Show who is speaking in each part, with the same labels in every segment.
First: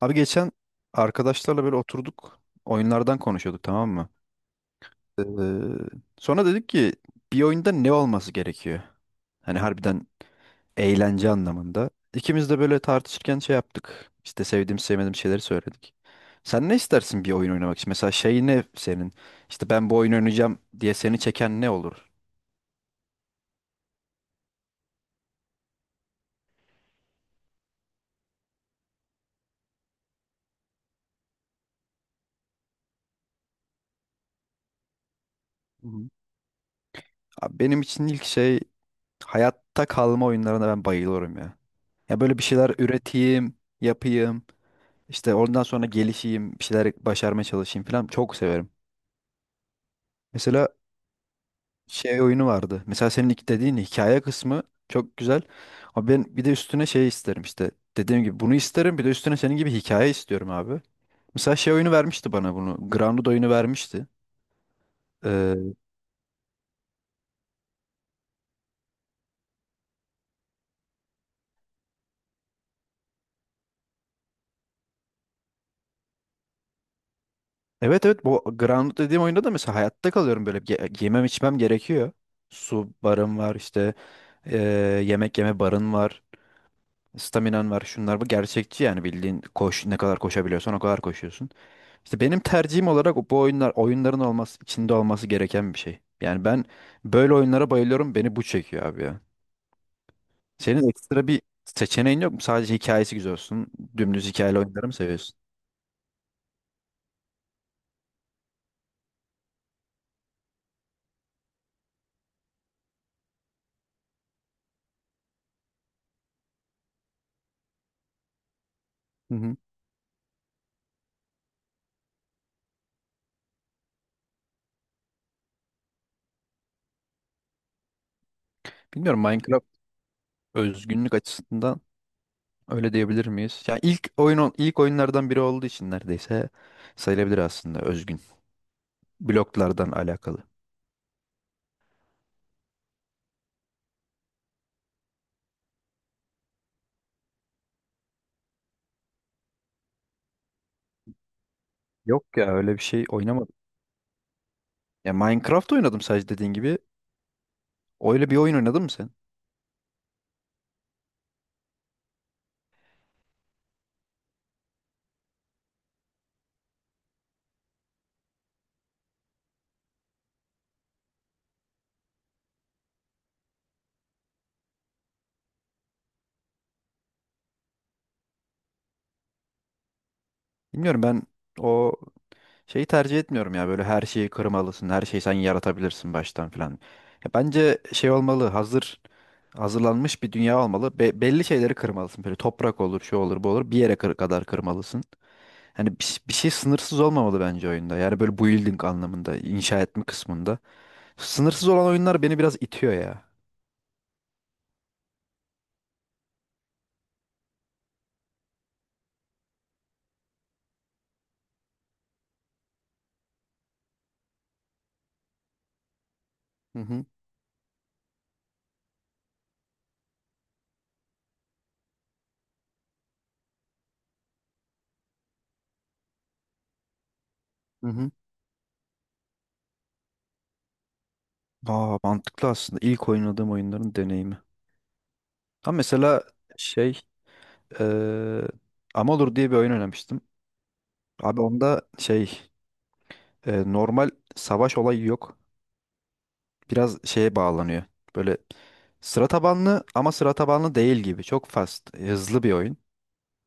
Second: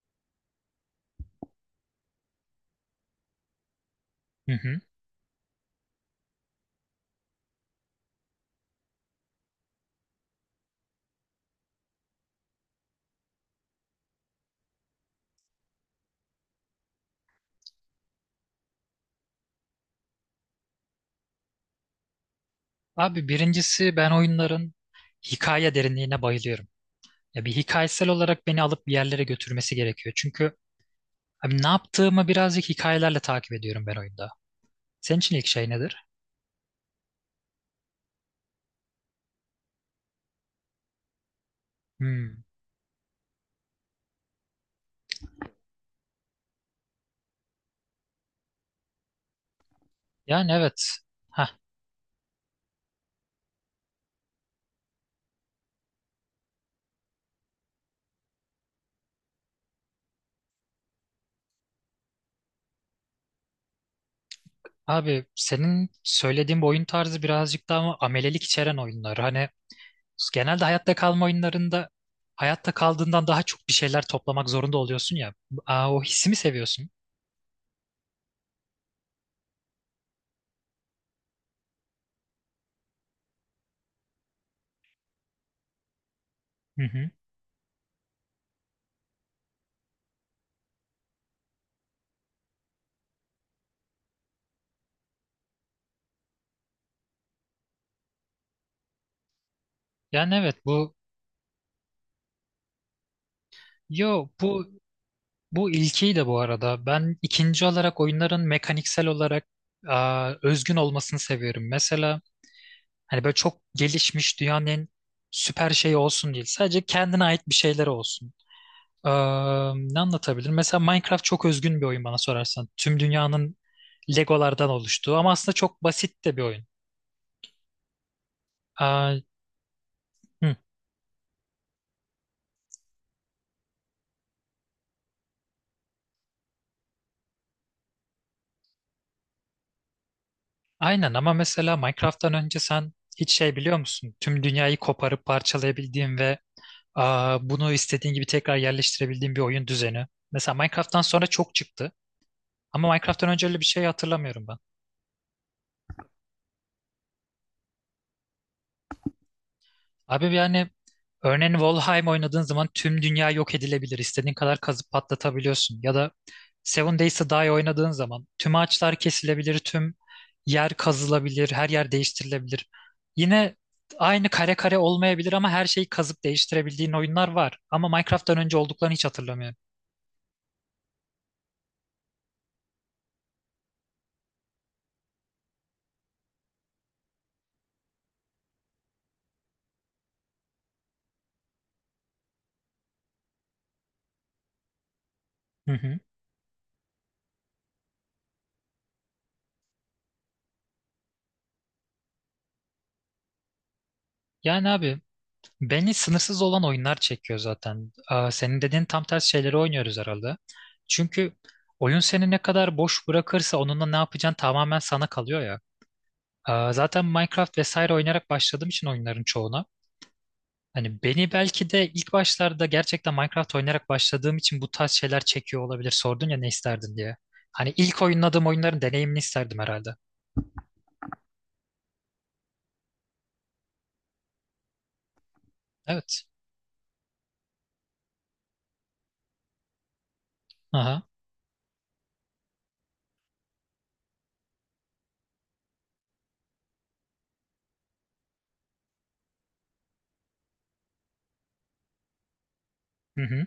Speaker 1: Abi geçen arkadaşlarla böyle oturduk. Oyunlardan konuşuyorduk, tamam mı?
Speaker 2: Hı hı.
Speaker 1: Ee, Sonra dedik ki bir oyunda ne olması gerekiyor? Hani harbiden eğlence anlamında. İkimiz de böyle tartışırken şey yaptık. İşte sevdiğim sevmediğim şeyleri söyledik. Sen ne istersin bir oyun oynamak için? Mesela şey ne senin? İşte ben bu oyun oynayacağım diye seni çeken ne olur?
Speaker 2: Abi, birincisi, ben oyunların hikaye derinliğine bayılıyorum. Ya bir hikayesel olarak beni alıp bir yerlere götürmesi gerekiyor. Çünkü abi, ne yaptığımı birazcık hikayelerle takip ediyorum ben oyunda. Senin için ilk şey
Speaker 1: Hı
Speaker 2: nedir?
Speaker 1: hı. Abi benim için ilk şey hayatta kalma oyunlarına ben bayılıyorum ya. Ya böyle
Speaker 2: Hmm.
Speaker 1: bir şeyler üreteyim, yapayım, işte ondan sonra gelişeyim, bir şeyler başarmaya çalışayım falan çok severim.
Speaker 2: Yani
Speaker 1: Mesela
Speaker 2: evet. Hah.
Speaker 1: şey oyunu vardı. Mesela senin ilk dediğin hikaye kısmı çok güzel. Ama ben bir de üstüne şey isterim işte. Dediğim gibi bunu isterim, bir de üstüne senin gibi hikaye istiyorum abi. Mesela şey oyunu vermişti bana bunu. Grounded oyunu vermişti.
Speaker 2: Abi,
Speaker 1: Ee,
Speaker 2: senin söylediğin bu oyun tarzı birazcık daha ama amelelik içeren oyunlar. Hani genelde hayatta kalma oyunlarında hayatta kaldığından daha çok bir şeyler toplamak zorunda oluyorsun ya. Aa, o hissimi seviyorsun.
Speaker 1: Evet, evet, bu Grounded dediğim oyunda da mesela hayatta kalıyorum, böyle yemem içmem gerekiyor. Su barın var işte, eee, yemek yeme barın var.
Speaker 2: Hı hı.
Speaker 1: Staminan var, şunlar, bu gerçekçi. Yani bildiğin koş, ne kadar koşabiliyorsan o kadar koşuyorsun. İşte benim tercihim olarak bu oyunlar oyunların olması içinde olması gereken bir şey. Yani ben böyle oyunlara bayılıyorum, beni bu çekiyor abi ya.
Speaker 2: Yani evet
Speaker 1: Senin
Speaker 2: bu
Speaker 1: ekstra bir seçeneğin yok mu? Sadece hikayesi güzel olsun.
Speaker 2: Yo
Speaker 1: Dümdüz hikayeli
Speaker 2: bu
Speaker 1: oyunları mı seviyorsun?
Speaker 2: Bu ilkiydi bu arada. Ben ikinci olarak oyunların mekaniksel olarak, aa, özgün olmasını seviyorum. Mesela hani böyle çok gelişmiş dünyanın en süper şeyi olsun değil. Sadece kendine ait bir şeyler olsun.
Speaker 1: Hı hı.
Speaker 2: Aa, ne anlatabilirim? Mesela Minecraft çok özgün bir oyun bana sorarsan. Tüm dünyanın Legolardan oluştuğu ama aslında çok basit de bir oyun. Aa,
Speaker 1: Bilmiyorum, Minecraft
Speaker 2: hı,
Speaker 1: özgünlük açısından öyle diyebilir miyiz? Yani ilk oyun, ilk oyunlardan biri olduğu için neredeyse sayılabilir aslında özgün. Bloklardan alakalı.
Speaker 2: aynen, ama mesela Minecraft'tan önce sen hiç şey biliyor musun? Tüm dünyayı koparıp parçalayabildiğin ve, aa, bunu istediğin gibi tekrar yerleştirebildiğin bir oyun düzeni. Mesela Minecraft'tan sonra çok çıktı.
Speaker 1: Yok ya, öyle bir
Speaker 2: Ama
Speaker 1: şey
Speaker 2: Minecraft'tan önce
Speaker 1: oynamadım.
Speaker 2: öyle bir şey hatırlamıyorum ben.
Speaker 1: Ya Minecraft oynadım sadece dediğin gibi. Öyle bir oyun oynadın mı sen?
Speaker 2: Abi yani, örneğin Valheim oynadığın zaman tüm dünya yok edilebilir. İstediğin kadar kazıp patlatabiliyorsun. Ya da Seven Days to Die oynadığın zaman tüm ağaçlar kesilebilir, tüm yer kazılabilir, her yer değiştirilebilir. Yine aynı kare kare olmayabilir ama her şeyi kazıp değiştirebildiğin oyunlar var. Ama Minecraft'tan önce olduklarını hiç hatırlamıyorum.
Speaker 1: Bilmiyorum, ben o şeyi tercih etmiyorum ya, böyle her şeyi kırmalısın, her şeyi sen yaratabilirsin baştan filan. Ya bence şey olmalı, hazır hazırlanmış bir dünya olmalı. Belli şeyleri kırmalısın, böyle toprak olur, şu olur, bu olur. Bir yere kadar kırmalısın.
Speaker 2: Hı
Speaker 1: Yani
Speaker 2: hı.
Speaker 1: bir şey sınırsız olmamalı bence oyunda. Yani böyle building anlamında, inşa etme kısmında. Sınırsız olan oyunlar beni biraz itiyor ya.
Speaker 2: Yani abi, beni sınırsız olan oyunlar çekiyor zaten. Aa, senin dediğin tam tersi şeyleri oynuyoruz herhalde. Çünkü oyun seni ne kadar boş bırakırsa onunla ne yapacağın tamamen sana kalıyor ya. Aa,
Speaker 1: Hı
Speaker 2: zaten
Speaker 1: hı,
Speaker 2: Minecraft vesaire oynayarak başladığım için oyunların çoğuna. Hani beni belki de ilk başlarda gerçekten Minecraft oynayarak başladığım için bu tarz şeyler çekiyor olabilir. Sordun ya ne isterdin diye. Hani
Speaker 1: hı
Speaker 2: ilk
Speaker 1: hı.
Speaker 2: oynadığım oyunların deneyimini isterdim herhalde.
Speaker 1: Aa, mantıklı aslında. İlk oynadığım oyunların deneyimi. Ha mesela
Speaker 2: Evet.
Speaker 1: şey, eee Amalur diye bir oyun oynamıştım.
Speaker 2: Aha.
Speaker 1: Abi onda şey, normal savaş olayı yok. Biraz şeye bağlanıyor. Böyle sıra tabanlı ama sıra tabanlı değil gibi. Çok fast, hızlı bir oyun.
Speaker 2: Hı hı.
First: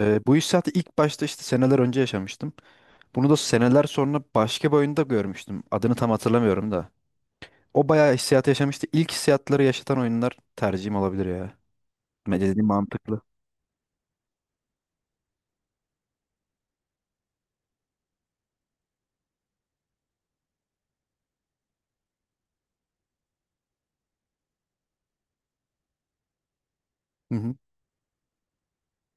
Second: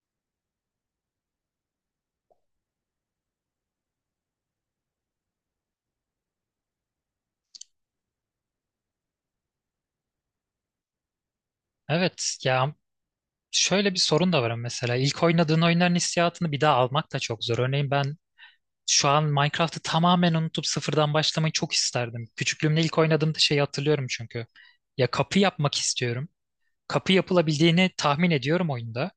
Speaker 1: Bu hissiyatı ilk başta işte seneler önce yaşamıştım. Bunu da seneler sonra başka bir oyunda görmüştüm. Adını tam hatırlamıyorum da. O bayağı hissiyat yaşamıştı. İlk hissiyatları yaşatan oyunlar tercihim olabilir ya.
Speaker 2: Evet.
Speaker 1: Dediğin
Speaker 2: Ya,
Speaker 1: mantıklı.
Speaker 2: şöyle bir sorun da var ama mesela ilk oynadığın oyunların hissiyatını bir daha almak da çok zor. Örneğin ben şu an Minecraft'ı tamamen unutup sıfırdan başlamayı çok isterdim. Küçüklüğümde ilk oynadığımda şeyi hatırlıyorum çünkü. Ya, kapı yapmak istiyorum. Kapı
Speaker 1: Hı hı,
Speaker 2: yapılabildiğini tahmin ediyorum oyunda.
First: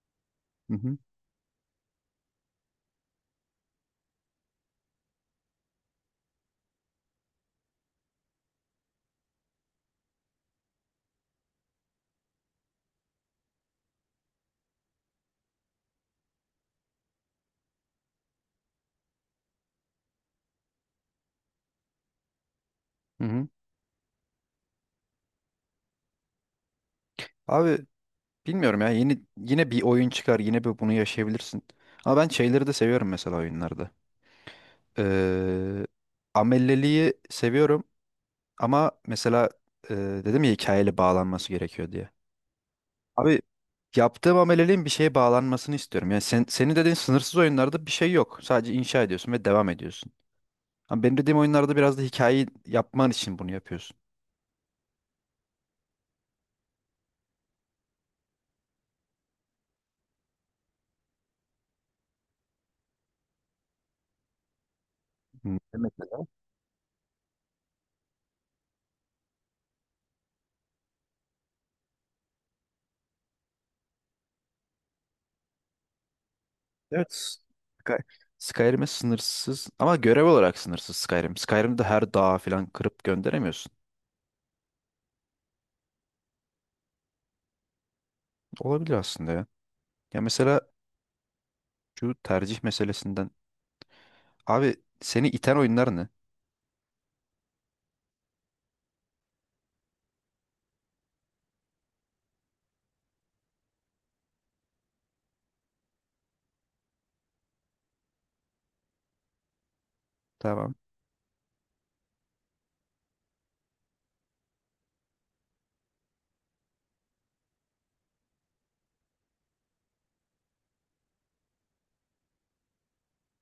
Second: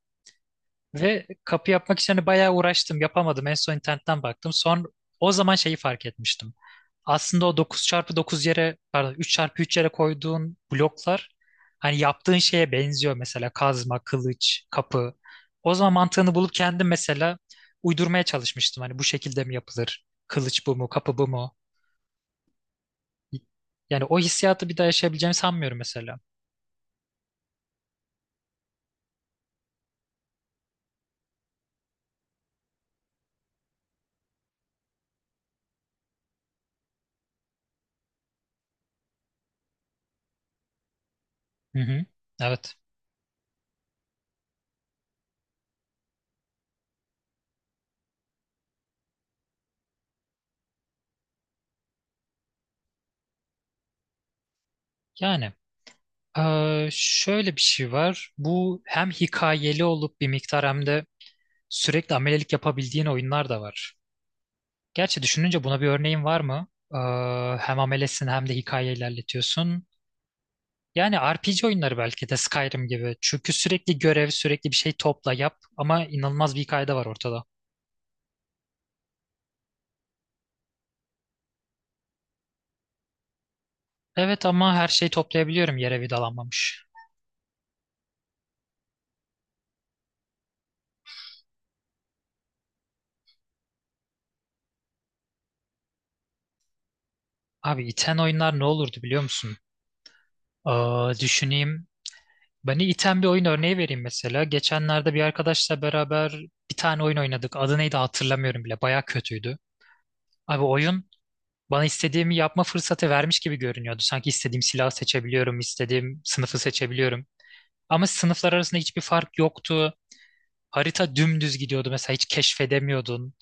Speaker 1: hı hı,
Speaker 2: Ve kapı yapmak için hani bayağı uğraştım, yapamadım. En son internetten baktım. Son, o zaman şeyi fark etmiştim. Aslında o dokuz çarpı dokuz yere, pardon, üç çarpı üç yere koyduğun bloklar hani yaptığın şeye benziyor, mesela kazma, kılıç, kapı. O zaman mantığını bulup kendim mesela uydurmaya çalışmıştım. Hani bu şekilde mi yapılır? Kılıç bu mu, kapı bu mu?
Speaker 1: hı hı.
Speaker 2: Yani o hissiyatı bir daha yaşayabileceğimi sanmıyorum mesela.
Speaker 1: Abi bilmiyorum ya. Yine bir oyun çıkar. Yine bir bunu yaşayabilirsin. Ama ben şeyleri de seviyorum mesela oyunlarda. Ee, Amelliliği seviyorum. Ama mesela e, dedim ya hikayeli bağlanması
Speaker 2: Hı
Speaker 1: gerekiyor
Speaker 2: hı.
Speaker 1: diye.
Speaker 2: Evet.
Speaker 1: Abi yaptığım ameliliğin bir şeye bağlanmasını istiyorum. Yani senin dediğin sınırsız oyunlarda bir şey yok. Sadece inşa ediyorsun ve devam ediyorsun. Ama benim dediğim oyunlarda biraz da hikayeyi yapman için bunu yapıyorsun.
Speaker 2: Yani, şöyle bir şey var. Bu hem hikayeli olup bir miktar hem de sürekli amelelik yapabildiğin oyunlar da var. Gerçi
Speaker 1: Hmm.
Speaker 2: düşününce buna bir
Speaker 1: Demek ki...
Speaker 2: örneğin var mı? Hem amelesin hem de hikaye ilerletiyorsun. Yani RPG oyunları belki de Skyrim gibi. Çünkü sürekli görev, sürekli bir şey topla yap, ama inanılmaz bir hikaye var
Speaker 1: Evet.
Speaker 2: ortada.
Speaker 1: Sky- Skyrim'e sınırsız ama görev olarak sınırsız Skyrim. Skyrim'de her dağı falan kırıp gönderemiyorsun.
Speaker 2: Evet, ama her şeyi toplayabiliyorum yere vidalanmamış.
Speaker 1: Olabilir aslında ya. Ya mesela şu tercih meselesinden. Abi seni iten oyunlar ne?
Speaker 2: Abi, iten oyunlar ne olurdu biliyor musun? Aa, düşüneyim. Beni iten bir oyun örneği vereyim mesela. Geçenlerde bir arkadaşla beraber bir tane oyun oynadık. Adı neydi hatırlamıyorum bile. Baya kötüydü. Abi,
Speaker 1: Tamam.
Speaker 2: oyun bana istediğimi yapma fırsatı vermiş gibi görünüyordu. Sanki istediğim silahı seçebiliyorum, istediğim sınıfı seçebiliyorum. Ama sınıflar arasında hiçbir fark yoktu. Harita dümdüz gidiyordu, mesela hiç keşfedemiyordun.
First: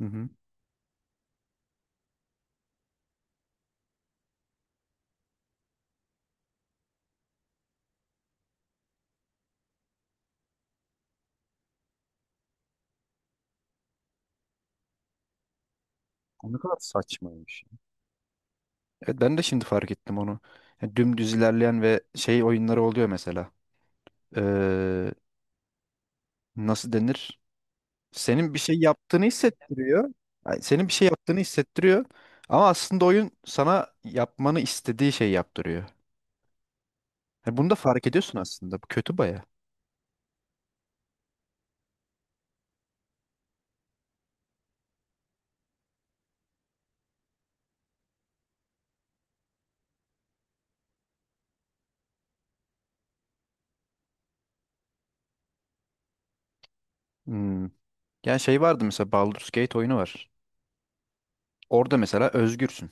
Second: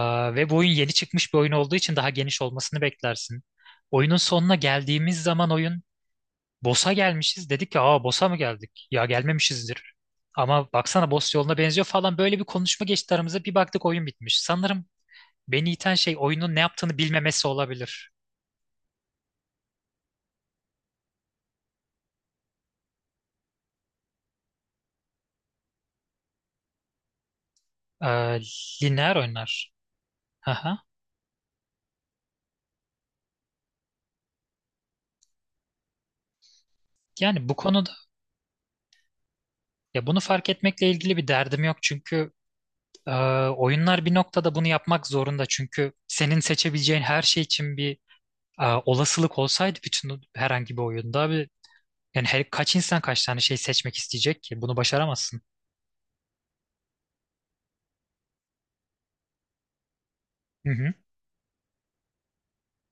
Speaker 1: Hı hı.
Speaker 2: ve bu oyun yeni çıkmış bir oyun olduğu için daha geniş olmasını beklersin. Oyunun sonuna geldiğimiz zaman oyun boss'a gelmişiz. Dedik ki, aa, boss'a mı geldik? Ya gelmemişizdir. Ama baksana, boss yoluna benziyor falan, böyle bir konuşma geçti aramıza. Bir baktık oyun bitmiş. Sanırım beni iten şey
Speaker 1: O
Speaker 2: oyunun
Speaker 1: ne
Speaker 2: ne
Speaker 1: kadar
Speaker 2: yaptığını bilmemesi
Speaker 1: saçmaymış.
Speaker 2: olabilir.
Speaker 1: Evet, ben de şimdi fark ettim onu. Yani dümdüz ilerleyen ve şey oyunları oluyor mesela. Ee, Nasıl denir?
Speaker 2: Ee,
Speaker 1: Senin bir şey
Speaker 2: Lineer
Speaker 1: yaptığını
Speaker 2: oyunlar.
Speaker 1: hissettiriyor. Yani
Speaker 2: Aha.
Speaker 1: senin bir şey yaptığını hissettiriyor. Ama aslında oyun sana yapmanı istediği şeyi yaptırıyor.
Speaker 2: Yani bu
Speaker 1: Yani bunu da
Speaker 2: konuda,
Speaker 1: fark ediyorsun aslında. Bu kötü baya.
Speaker 2: ya bunu fark etmekle ilgili bir derdim yok, çünkü Ee, oyunlar bir noktada bunu yapmak zorunda, çünkü senin seçebileceğin her şey için bir, olasılık olsaydı bütün herhangi bir oyunda abi, yani her, kaç insan kaç tane şey seçmek isteyecek ki bunu başaramazsın.
Speaker 1: Hmm. Yani şey vardı, mesela Baldur's Gate oyunu var.
Speaker 2: Hı hı.
Speaker 1: Orada mesela özgürsün.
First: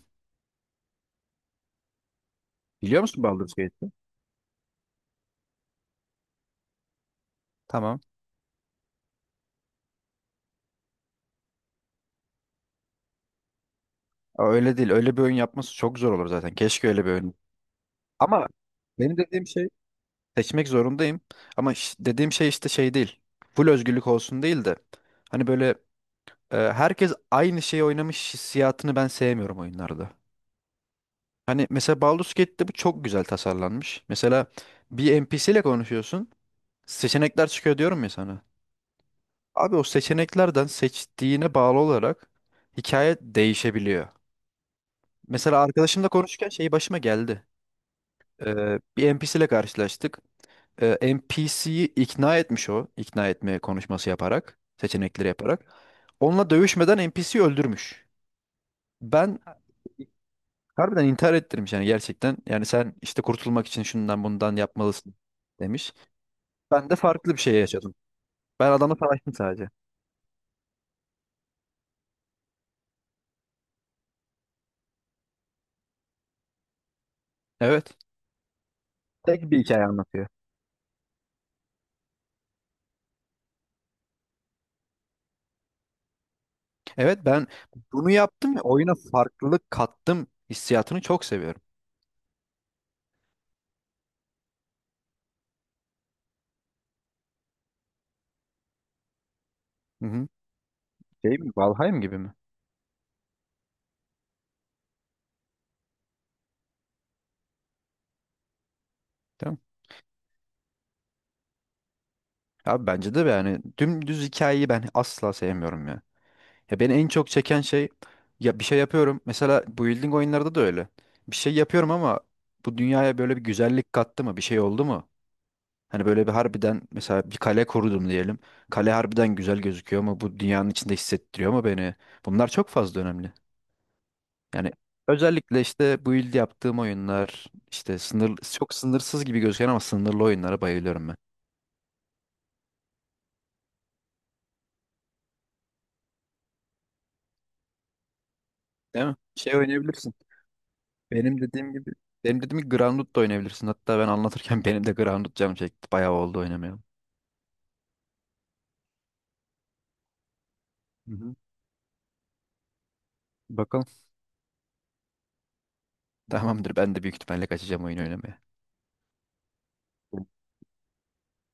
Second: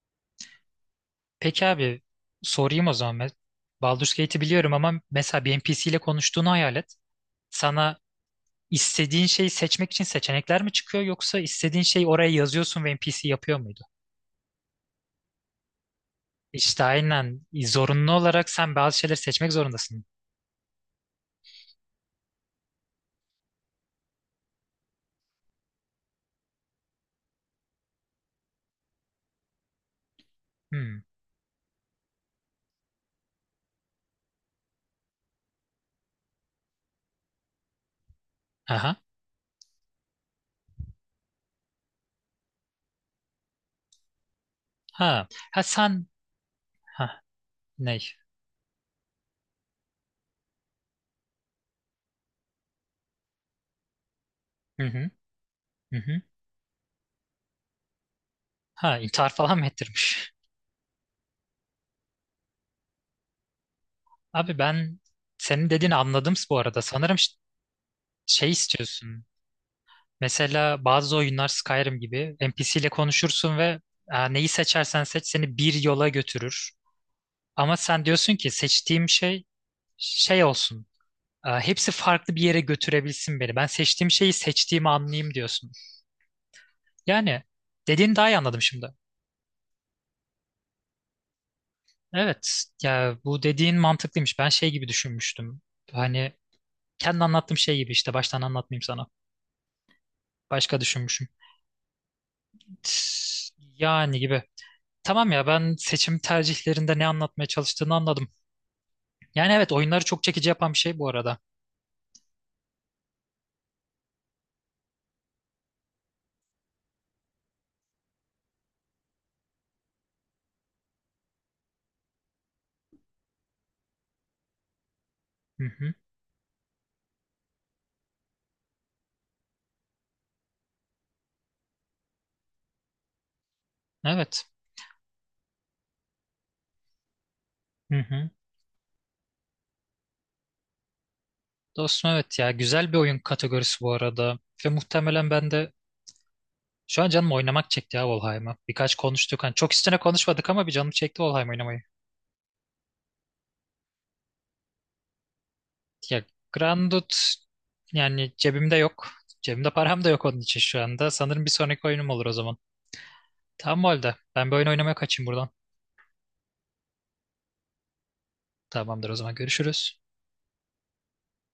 Speaker 2: Peki abi, sorayım o
Speaker 1: Biliyor
Speaker 2: zaman.
Speaker 1: musun Baldur's Gate'i?
Speaker 2: Baldur's Gate'i biliyorum, ama mesela bir NPC ile konuştuğunu hayal et. Sana
Speaker 1: Tamam.
Speaker 2: istediğin şeyi seçmek için seçenekler mi çıkıyor, yoksa istediğin şeyi oraya yazıyorsun ve NPC yapıyor muydu?
Speaker 1: Aa, öyle değil. Öyle bir oyun yapması çok zor olur zaten.
Speaker 2: İşte
Speaker 1: Keşke öyle bir oyun.
Speaker 2: aynen, zorunlu
Speaker 1: Ama
Speaker 2: olarak sen bazı şeyleri
Speaker 1: benim dediğim
Speaker 2: seçmek
Speaker 1: şey
Speaker 2: zorundasın.
Speaker 1: seçmek zorundayım. Ama dediğim şey işte şey değil. Full özgürlük olsun değil de. Hani böyle herkes aynı şeyi oynamış hissiyatını ben sevmiyorum oyunlarda.
Speaker 2: Hmm.
Speaker 1: Hani mesela Baldur's Gate'de bu çok güzel tasarlanmış. Mesela bir NPC ile konuşuyorsun. Seçenekler çıkıyor diyorum ya sana.
Speaker 2: Aha.
Speaker 1: Abi o seçeneklerden seçtiğine bağlı olarak hikaye değişebiliyor.
Speaker 2: Ha,
Speaker 1: Mesela
Speaker 2: ha sen,
Speaker 1: arkadaşımla konuşurken şey başıma
Speaker 2: ha
Speaker 1: geldi.
Speaker 2: ne?
Speaker 1: Bir NPC ile karşılaştık. NPC'yi ikna etmiş o. İkna etme konuşması yaparak,
Speaker 2: Hı hı,
Speaker 1: seçenekleri yaparak.
Speaker 2: hı hı.
Speaker 1: Onunla dövüşmeden NPC'yi öldürmüş.
Speaker 2: Ha, intihar
Speaker 1: Ben
Speaker 2: falan mı ettirmiş?
Speaker 1: harbiden intihar ettirmiş yani gerçekten. Yani sen işte kurtulmak için şundan bundan
Speaker 2: Abi, ben
Speaker 1: yapmalısın
Speaker 2: senin
Speaker 1: demiş.
Speaker 2: dediğini anladım bu arada.
Speaker 1: Ben de
Speaker 2: Sanırım
Speaker 1: farklı bir şey yaşadım.
Speaker 2: şey
Speaker 1: Ben adamla
Speaker 2: istiyorsun.
Speaker 1: savaştım sadece.
Speaker 2: Mesela bazı oyunlar Skyrim gibi NPC ile konuşursun ve, neyi seçersen seç seni bir yola götürür. Ama
Speaker 1: Evet.
Speaker 2: sen diyorsun ki seçtiğim
Speaker 1: Tek
Speaker 2: şey
Speaker 1: bir hikaye anlatıyor.
Speaker 2: şey olsun. Hepsi farklı bir yere götürebilsin beni. Ben seçtiğim şeyi seçtiğimi anlayayım diyorsun.
Speaker 1: Evet,
Speaker 2: Yani
Speaker 1: ben bunu
Speaker 2: dediğini daha iyi
Speaker 1: yaptım ve
Speaker 2: anladım
Speaker 1: oyuna
Speaker 2: şimdi.
Speaker 1: farklılık kattım hissiyatını çok seviyorum.
Speaker 2: Evet, ya bu dediğin mantıklıymış. Ben şey gibi düşünmüştüm. Hani kendi anlattığım şey gibi, işte baştan anlatmayayım sana.
Speaker 1: Hı hı.
Speaker 2: Başka düşünmüşüm.
Speaker 1: Şey mi? Valheim gibi mi?
Speaker 2: Tıs. Yani gibi. Tamam ya, ben seçim tercihlerinde ne anlatmaya çalıştığını anladım. Yani
Speaker 1: Tamam.
Speaker 2: evet, oyunları çok çekici yapan bir şey bu arada.
Speaker 1: Abi bence de yani dümdüz hikayeyi ben asla sevmiyorum ya. Ya beni en çok çeken şey, ya bir şey yapıyorum. Mesela building oyunlarda da öyle. Bir şey yapıyorum ama bu dünyaya böyle bir güzellik kattı mı? Bir şey oldu mu?
Speaker 2: Hı hı.
Speaker 1: Hani böyle bir harbiden mesela bir kale korudum diyelim. Kale harbiden güzel gözüküyor ama bu dünyanın içinde hissettiriyor mu beni? Bunlar çok fazla önemli.
Speaker 2: Evet.
Speaker 1: Yani özellikle işte build yaptığım oyunlar,
Speaker 2: Hı
Speaker 1: işte
Speaker 2: hı.
Speaker 1: sınır çok sınırsız gibi gözüken ama sınırlı oyunlara bayılıyorum ben.
Speaker 2: Dostum, evet ya, güzel bir oyun kategorisi bu arada. Ve muhtemelen ben de şu an canım oynamak çekti ya, Valheim'ı. Birkaç
Speaker 1: Değil mi?
Speaker 2: konuştuk. Hani
Speaker 1: Şey
Speaker 2: çok üstüne
Speaker 1: oynayabilirsin.
Speaker 2: konuşmadık ama bir canım çekti
Speaker 1: Benim
Speaker 2: Valheim
Speaker 1: dediğim
Speaker 2: oynamayı.
Speaker 1: gibi, benim dediğim gibi Grounded da oynayabilirsin. Hatta ben anlatırken benim de Grounded canım çekti. Bayağı
Speaker 2: Ya,
Speaker 1: oldu oynamaya.
Speaker 2: Grandut yani cebimde yok. Cebimde param da yok onun için şu anda.
Speaker 1: Hı hı.
Speaker 2: Sanırım bir sonraki oyunum olur o zaman. Tamam
Speaker 1: Bakalım.
Speaker 2: o halde. Ben bir oyun oynamaya kaçayım buradan.
Speaker 1: Tamamdır. Ben de büyük ihtimalle kaçacağım oyun oynamaya.
Speaker 2: Tamamdır o zaman, görüşürüz.